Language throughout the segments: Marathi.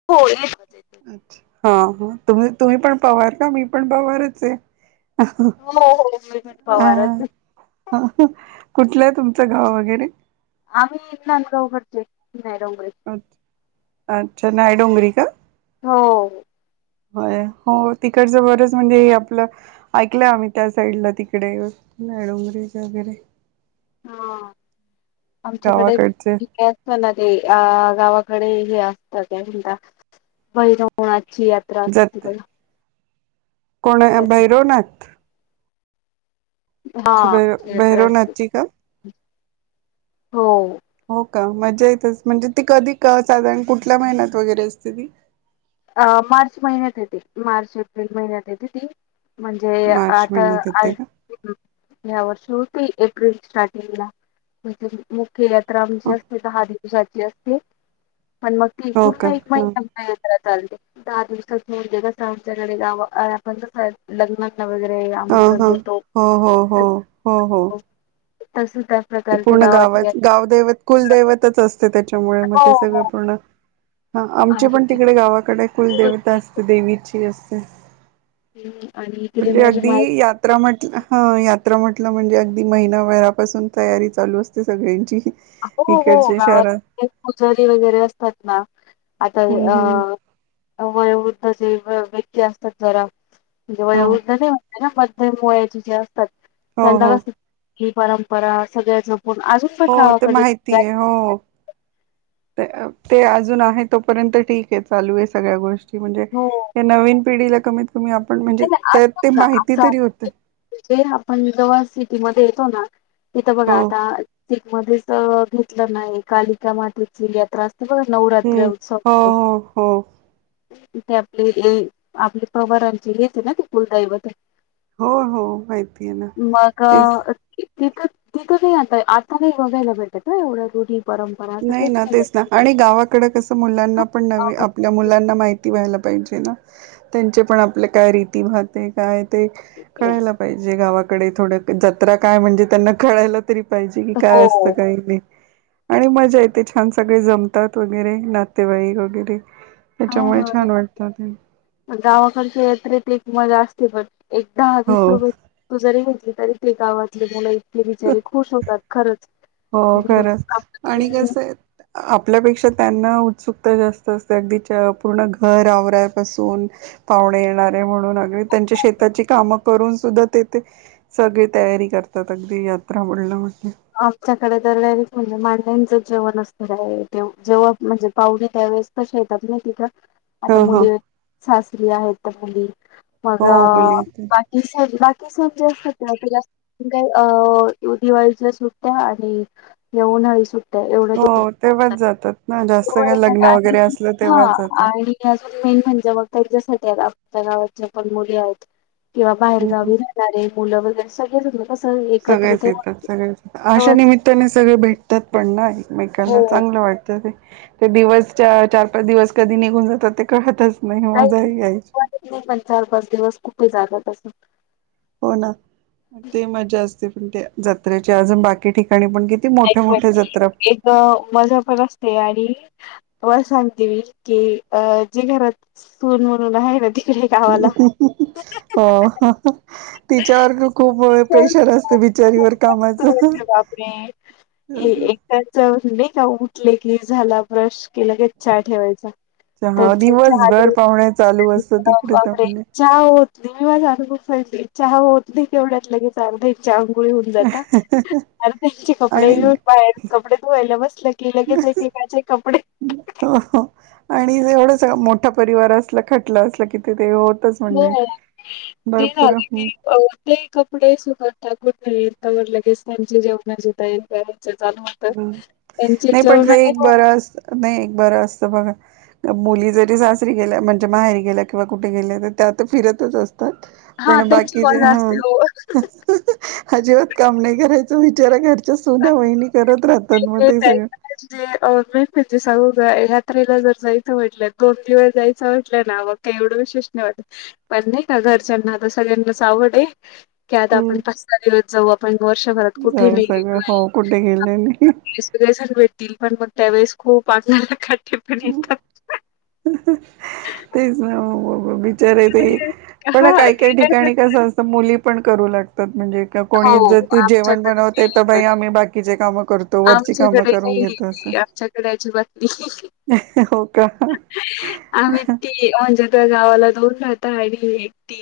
[unintelligible] अच्छा हा हा तुम् तुम्ही पण पवार का मी पण पवारच आहे. हो हो मी पण पवारच. ह कुठलंय तुमचं गाव वगैरे? आम्ही नंदगाव कडचे नय डोंगरे अच्छा नाय डोंगरी का? हो. होय हो तिकड च बरच म्हणजे आपलं ऐकलंय आम्ही त्या साईडला तिकडे डोंगरी च वगैरे. हा आमच्या कडे - गावाकडचे ठीकाय फला ते अ गावाकडे हे असत त्या म्हणता बैरवणाची - - त्रास जात होतो बई कोण भैरवनाथ हा भैर लई त्रास देत. भैरवनाथची का? हो. हो का मजा येतच म्हणजे ती कधी साधारण कुठल्या महिन्यात वगैरे असते ती? अ मार्च महिन्यात येते मार्च एप्रिल महिन्यात येते ती म्हणजे मार्च आता महिन्यात आ येते का? या वर्ष होती एप्रिल स्टार्टिंगला म्हणजे मुख्य रामची असते तर दहा दिवसाची असते. पण मग ती हो का? पूर्ण एक हा महिना नाही येत घरात आनल दहा दिवसात [unintelligible] लग्ना न वगैरे हा आमंत्रण हा देतो. हो हो हो हो हो [unintelligible] तिथ सुद्धा ते पूर्ण गावात गावदैवत कुलदैवतच असते त्याच्यामुळे मग हो ते सगळं हो. पूर्ण हा आमचे पण आणि तिकडे गावाकडे कुल देवता असते देवीची असते. हम्म आणि एकडे म्हणजे माझ्या अगदी माहेरी यात्रा म्हटलं ह यात्रा म्हटलं म्हणजे अगदी महिनाभरापासून तयारी चालू असते सगळ्यांची हो हो इकडच्या शहरात गावात पुजारी वगैरे असतात ना आता हम्म हम्म अ वयोवृद्ध जे व - व्यक्ती असतात जरा म्हणजे हो वयोवृद्ध नाही हायना मध्यम वयाचे जे असतात हो त्यांना हो कस ही परंपरा सगळ्या जपून अजून पण हो गवा ते माहिती आहे. हो ते अजून आहे तोपर्यंत ठीक आहे चालू आहे सगळ्या गोष् म्हणजे हो या नवीन पिढीला कमीत कमी आपण म्हणजे त्यात ते माहिती तरी होत. तिथे आपण जव्हा सिटीमध्ये येतो ना तिथं बघा हो आता सिटीमध्ये च अ घेतलं नाही कालिका मातेची यात्रा अस ते बघा हम्म नवरात्र उत्सव हो हो हो पर्यंत तीथे आपले आपले पवारांचे येते ना ते कुलदैवत हो हो माहिती आहे ना मग तेच तिथं तिथं नाही आता आता नाही बघायला भेटत एवढं रुढी परम नाही ना तेच ना आणि गावाकड कसं मुलांना हं. पण हां, नवी मग आप मुलांना माहिती व्हायला पाहिजे ना त्यांचे पण आपले काय रीती होते. काय ते कळायला पाहिजे गावाकडे थोडं जत्रा काय म्हणजे त्यांना कळायला. तरी पाहिजे की काय हो असतं काही नाही. आणि मजा येते छान सगळे जमतात वगैरे नातेवाईक वगैरे. त्याच्यामुळे हा छान वाटतं ते. गावाकडच्या यात्रेतेत एक मजा असते पण एकदा वीस हो. रुपये तू जरी घेतली तरी ते गावातले मुण इतके बिचारीे खुश होतात खरंच हो खरंच आणि कस आहे आपल्यापेक्षा त्यांना उत्सुकता जास्त असते अगदीच्या पूर्ण घर आवरापासून पाहुणे येणारे म्हणून अग त्यांच्या शेताची कामं करून सुद्धा तेे सगळी तयारी करतात अगदी यात्रा म्हणलं म्हटलं. आमच्याकडे तर डायरेक्ट म्हणजे मांड्यांचं जेवण असणार आहे ते जेव्हा म्हणजे पाहुली त्यावेळेस त येतात नाही तिथं आता ह ह मुली सासरी आहेत तर मुली हो माझं मुली बाकी सण जे असतात त्या जात काही अ दिवाळीच्या सुट्या आणि येऊनळी सुट हो एवढं तेव्हाच जातात ना जास्त काय लग्न वगैरे असलं हा तेव्हाच जातात. आ [inaudible] अज मेन म्हणजे मग त्यांच्यासाठी आपल्या गावात ज पण मुली आहेत किंवा हं बाहेरगावी मुलं वगैरे सगळेच कसं एकत्र सगळेच ते येतात वाट सगळेच अशा निमित्ताने सगळे भेटतात पण ना हो एकमेकाला चांगलं वाटतं ते. ते दिवस चार पाच दिवस कधी निघून जातात ते कळतच नाही मजा काहीच आहे यायची. नाही पण चार पाच दिवस कुठे जागा तसं हो ना ते मज्जा असते पण ते जत्रेची अजून बाकी ठिकाणी पण की एक मजा पण असते आणि व सांगते की अ जे घरात सून म्हणून आहे ना ती हो तिच्यावर खूप तर प्रेशर असते बिचारीवर कामाचं. आपने एकटच नाही का उठले की झाला ब्रश केलं की लगेच चहा ठेवायचा. हा त्याच्या दिवसभर पाहुणे चालू असत तिकडे तर वगैरे म्हणजे [inaudible] चहा होत नाही विवाज अनुभू स चहा होत नाही केवढ्यात लगेच चालत एक चहा आंघोळी होऊन जातात अरे त्यांचे कपडे आणि घेऊन बाहेर कपडे धुवायला बसल की लगेच एकेकाचे कपडे आणि एवढंच मोठा परिवार असला खटलं असलं कि तिथं होतच हो म्हणजे हो ती भरपूर झाली ती पाहून [inaudible] ते कपडे सुकत टाकूून नाही त्यावर लगेच त्यांची जेवणाची तयार करायचं चालू हम् त्यांचे नाही पण ते जेवणाचे एक हो बरं असत नाही, एक बरं असत बघा मुली जरी सासरी गेल्या म्हणजे माहेरी गेल्या किंवा कुठे गेले तर त्या आत फिरतच अस हा पण त्यांची बाकीचे मजा ह असते हो. अजिबात काम नाही करायचं विचारा घरच्या सोन्या वहिणी करत राहत हो हो काय [inaudible] म्हणजे मेन म्हणजे सांगू यात्रेला जर जायचं वाटलंय दोन दिवस जायचं वाटलंय ना मग का एवढं विशेष नाही वाटत पण नाही का घरच्यांना आता सगळ्यांनाच आवड आहे की आता आपण पाच सहा दिवस जाऊ आपण वर्षभरात कुठेही नाही गेलो कठे गेलली? [unintelligible] भेटतील पण मग त्यावेेळेस खूप आला काठी फिरली तर. तेच ना ओ, बिचारे ते अरे पण हा काय, काय गेल्या ठिकाणी कस अस- त, मुली पण करू लागतात, म्हणजे कोणी हो जर जेवण आमच्याकडे बनवते त नाही पण बाई आम्ही बाकी- चे काम कर- आमच्याकडे नाही, आमच्याकडे अजीबात नाही. हो का आम्ही ती म्हणजे त्या गावाला दूर राहता आणि मी एकटी.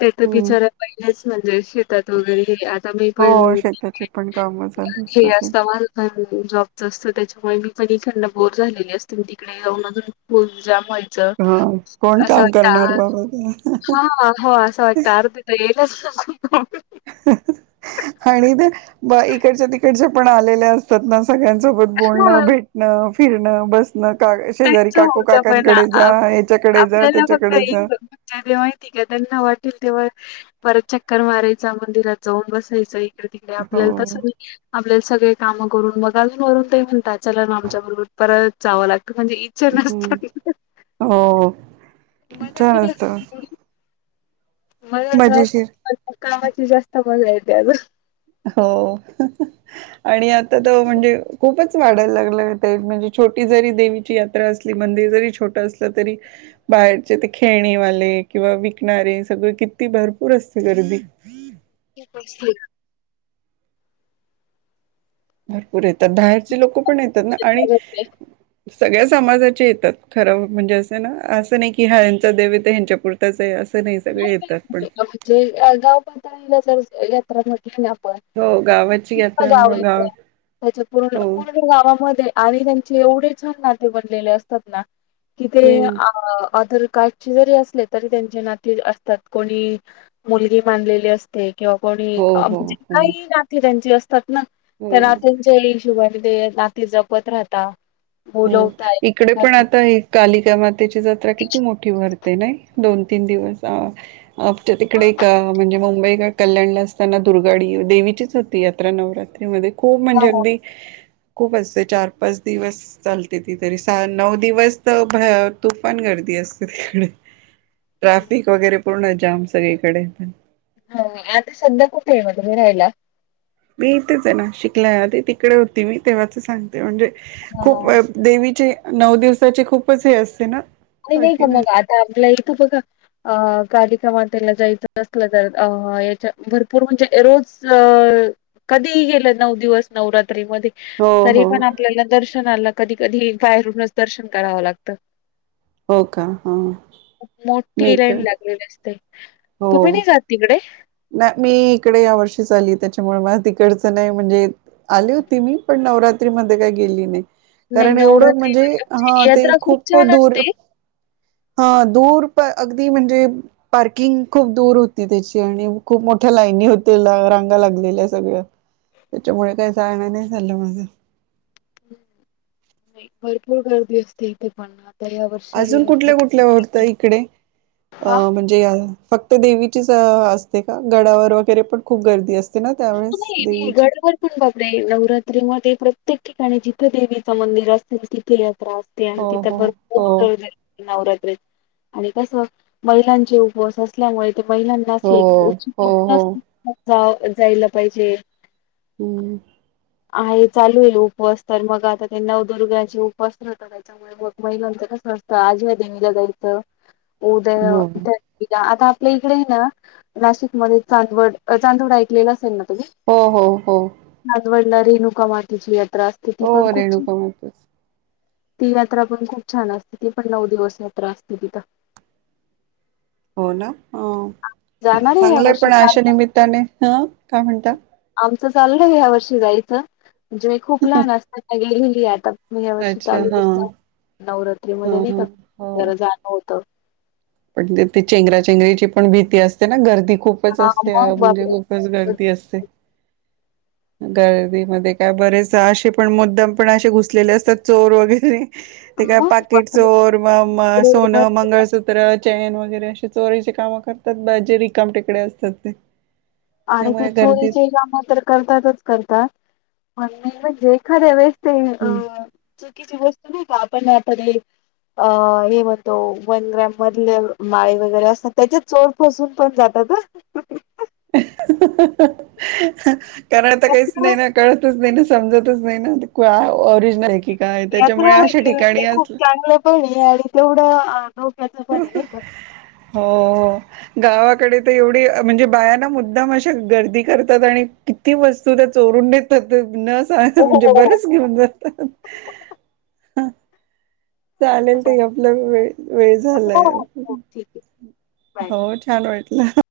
त्याच हम्म बिचारा पहिल्याच म्हणजे- वगैरे हे आता मी हो पण शेताची पण कामं चालू हे असतात अस [unintelligible] त्यांची माझं जॉबच असत, त्याच्यामुळे मी पण ईकडन बोर झालेली असते, मी तिकडे- आणि न अजून फुल जाम व्हाय- च. हा कोण अस काम करणार वाटत, बाबा ते हा, हा, अस वाटत आलो- [unintelligible] [unintelligible] आणि ते इकडच्या तिकडच्या पण आलेल्या असतात ना, सगळ्यांसोबत. बोलणं, हा भेटणं, फिरणं, बस- ण, शेजारी त्यांच काकू होत पण काकांकडे जा, आ याच्याकडे जा, त्याच्याकडे जा. जे, जे माहिती का त्यांना वाटेल तेव्हा परत चक्कर मारायचा, मंदिरात जाऊन बसायचं. तिकडे हो आपल्याला तस नाही. आपले सगळे काम करून मग अजून वरून ते म्हणतात, आमच्या बरोबर परत जावं लागतं. म्हणजे इच्छा हम्म नसतात, हो छान असतं [unintelligible] मजा मजेशीर तर कामाची जास्त मजा येते आजून. हो. आणि आता त म्हणजे, खूपच वाढायला लागलं ते, म्हणजे छोटी जरी देवीची- यात्रा असली, मंदिर जरी छोट असलं तरी- बाहेरचे ते खेळणेवाले किंवा विकणारे, सगळे किती भरपूर असते गर्दी. [unintelligible] भरपूर येतात, बाहेरचे लोक पण येतात ना आणि- सगळ्या समाजाचे येतात ठरवून, म्हणजे असं ना असं नाही की, हा ह्यांचा देैव आहे ह्यांच्यापुर- त आहे, असं नाही सगळे येतात पण. जे गाव पातळीला जर यात्रा [unintelligible] आपण हो गावाची [unintelligible] यात्रा गाव मुळ येतय त्याच्या पूर्ण, हो पूर्ण गावामध्ये- आणि त्यांचे एवढे छान नाते बनलेले असतात ना, कि ते हम्म आँदर का- स्टचे जरी असले तरी, त्यांचे नाते असतात, कोणी मुलगी मानलेली असते. किंवा कोणी हो हो म्हणजे, हो काही नाते त्यांची असतात ना, त्या हो नात्यांची- त्या ईशोबाने ते नाती जपत राहता, हो बोलवता इकडे पण एकमेकांना. आता ही कालिका मातेची जत्रा किती मोठी भरते नाही, दोन, तीन दिवस- आपच्या तिकडे एक म्हणजे मुंबईकड- कल्याणला असताना दुर्गाडी देवीचीच होती यात्रा नवरात्रीमध्ये, खूप म्हणजे हा अगदी- खूप असते चार, पाच दिवस. चालते ती तरी सा, नऊ दिवस तर तुफान गर्दी असते तिकडे. ट्रॅफिक वगैरे पूर्ण जाम सगळीकडे पण. हो, मी ना आता सध्या कूठ आहे तुम्ही राहायला? मी इथेच आहे नाशिकला, आधी तिकडे होती मी तेव्हाच सांगते म्हणजे हां, खूप- हां. देवीचे नऊ दिवसाचे खूपच हे असते ना? नाही, नाही का [unintelligible] बाकी मग आता आपल्याला [unintelligible] बघा. अ कालिका मातेला जायचं असलं तर अ याच्या भरपूर म्हणजे रोज अ कधीही गेलं नऊ दिवस नवरात्री मध्ये? हो तरी हो पण आपल्याला दर्शनाला कधी कधी बाहेरूनच दर्शन करावं लागतं. हो का? ह मोठी लाईन लागलेली असते, हो तुम्ही नाही जात तिकडे? नाही मी इकडे या वर्षीच आली त्याच्यामुळे मला तिकडचं नाही म्हणजे आले होते मी. पण नवरात्री मध्ये काही गेली नाही, नाही कारण एवढं नवरात्री म्हणजे ह आमची ते यात्रा खूप छान दूर. असते. हा दूर प अगदी म्हणजे? पार्किंग खूप दूर होती त्याची आणि खूप मोठ्या लाईनी होती रांगा लागलेल्या सगळ्या. त्याच्यामुळे काही जायण नाही झालं माझं. नाही भरपूर गर्दी असते इथे पण हा. अजून कुठल्या कुठल्या वत आहे इकडे? अ आ म्हणजे अ फक्त देवीचीच असते का? गडावर वगैरे पण खूप गर्दी असते. ना तुला त्यावेळेस हेवी आहे देवीची घड भर. बापरे! नवरात्री मध्ये प्रत्येक ठिकाणी जिथे देवीच मंदिर असेल तिथे यात्रा असते. ते अन हो तिथं हो भरपूर हो गर्दी आह. नवरात्रीत, आणि कस? महिलांचे उपवास असल्यामुळे ते महिलां हो हो हो आहेत [inaudible] जायला पाहिजे. हम् आहे चालू होईल उपवास तर मग आता ते नवदुर्गाचे उपवास धरले पाहिजे. मग महिलांच कसं असतं? आज ह्या देवीला जायचं. उद्या हो त्या देवीला आता आपल्या इकडे आहे ना नाशिकमध्ये चांदवड, चांदवड एक. लेल असेल ना तुम्ही? हो हो हो राजवडला रेणुका मातेची यात्रा असते ती हो पण खूप रेणुका माताच ती यात्रा पण खूप छान असते ती पण नऊ दिवस यात्रा असते तिथं. [inaudible] हो ना? जाणार आहे या चांगलंय वर्षी पण अशा चाललंय निमित्ताने, ह काय म्हणता? आमचं चाललंय ह्या वर्षी जायचं म्हणजे मी खूप लहान असताना गेलेली आता. मी या वर्षी अच्छा चालू देत हा चाल, नवरात्री हा मध्ये नाही का? हा हो जरा जाणं होत. पण तिथे चेंगराचेंगरीची पण भीती असते ना गर्दी खूपच हा असते मग म्हणजे बापरे रोज गर्दी असते. गर्दीमध्ये काय बरेच असे पण मुद्दाम पण अशे घुसलेले असतात चोर वगैरे. ते काय मग पाकिट बापरे. चोर, म म सोनं, मंगळसु सूत्र, चैन वगैरे असे चोरीची कामं करतात ब जे रिकाम टेकडे असतात ते. आणि ते त्यामुळे गर्दीत चोरीचे काम तर करतातच करतात म्हण म्हणजे एखाद्या वेळे पण अ चुकीची वस्तू नाही का? आपण आतडे. अ हे म्हणतो वन ग्रॅम मधले माळी वगैरे असतात त्याच्यात चोर फसून पण जातात ह. ह कारण आता काहीच यात्रा नाही ना कळतच नाही न. समजतच नाही नाय ना आ ऑरिजन आहे की? काय यात्र त्याच्यामुळे अशा वाटली ते ठिकाणी खूप अस चांगलं पणी आणि तेवढं? अ धोक्याचं पण आहे नाही का. हो. गावाकडे तर एवढी म्हणजे बायां ना मुद्दाम अशा गर्दी करतात आणि? किती वस्तू त्या चोरून नेत होते. न सांग हो हो म्हणजे हो. बरेच घेऊन जातात. चालेल ते आपलं वेळ- वेळ हो हो झालाय. हो ठीक आहे बाय. हो छान वाटलं.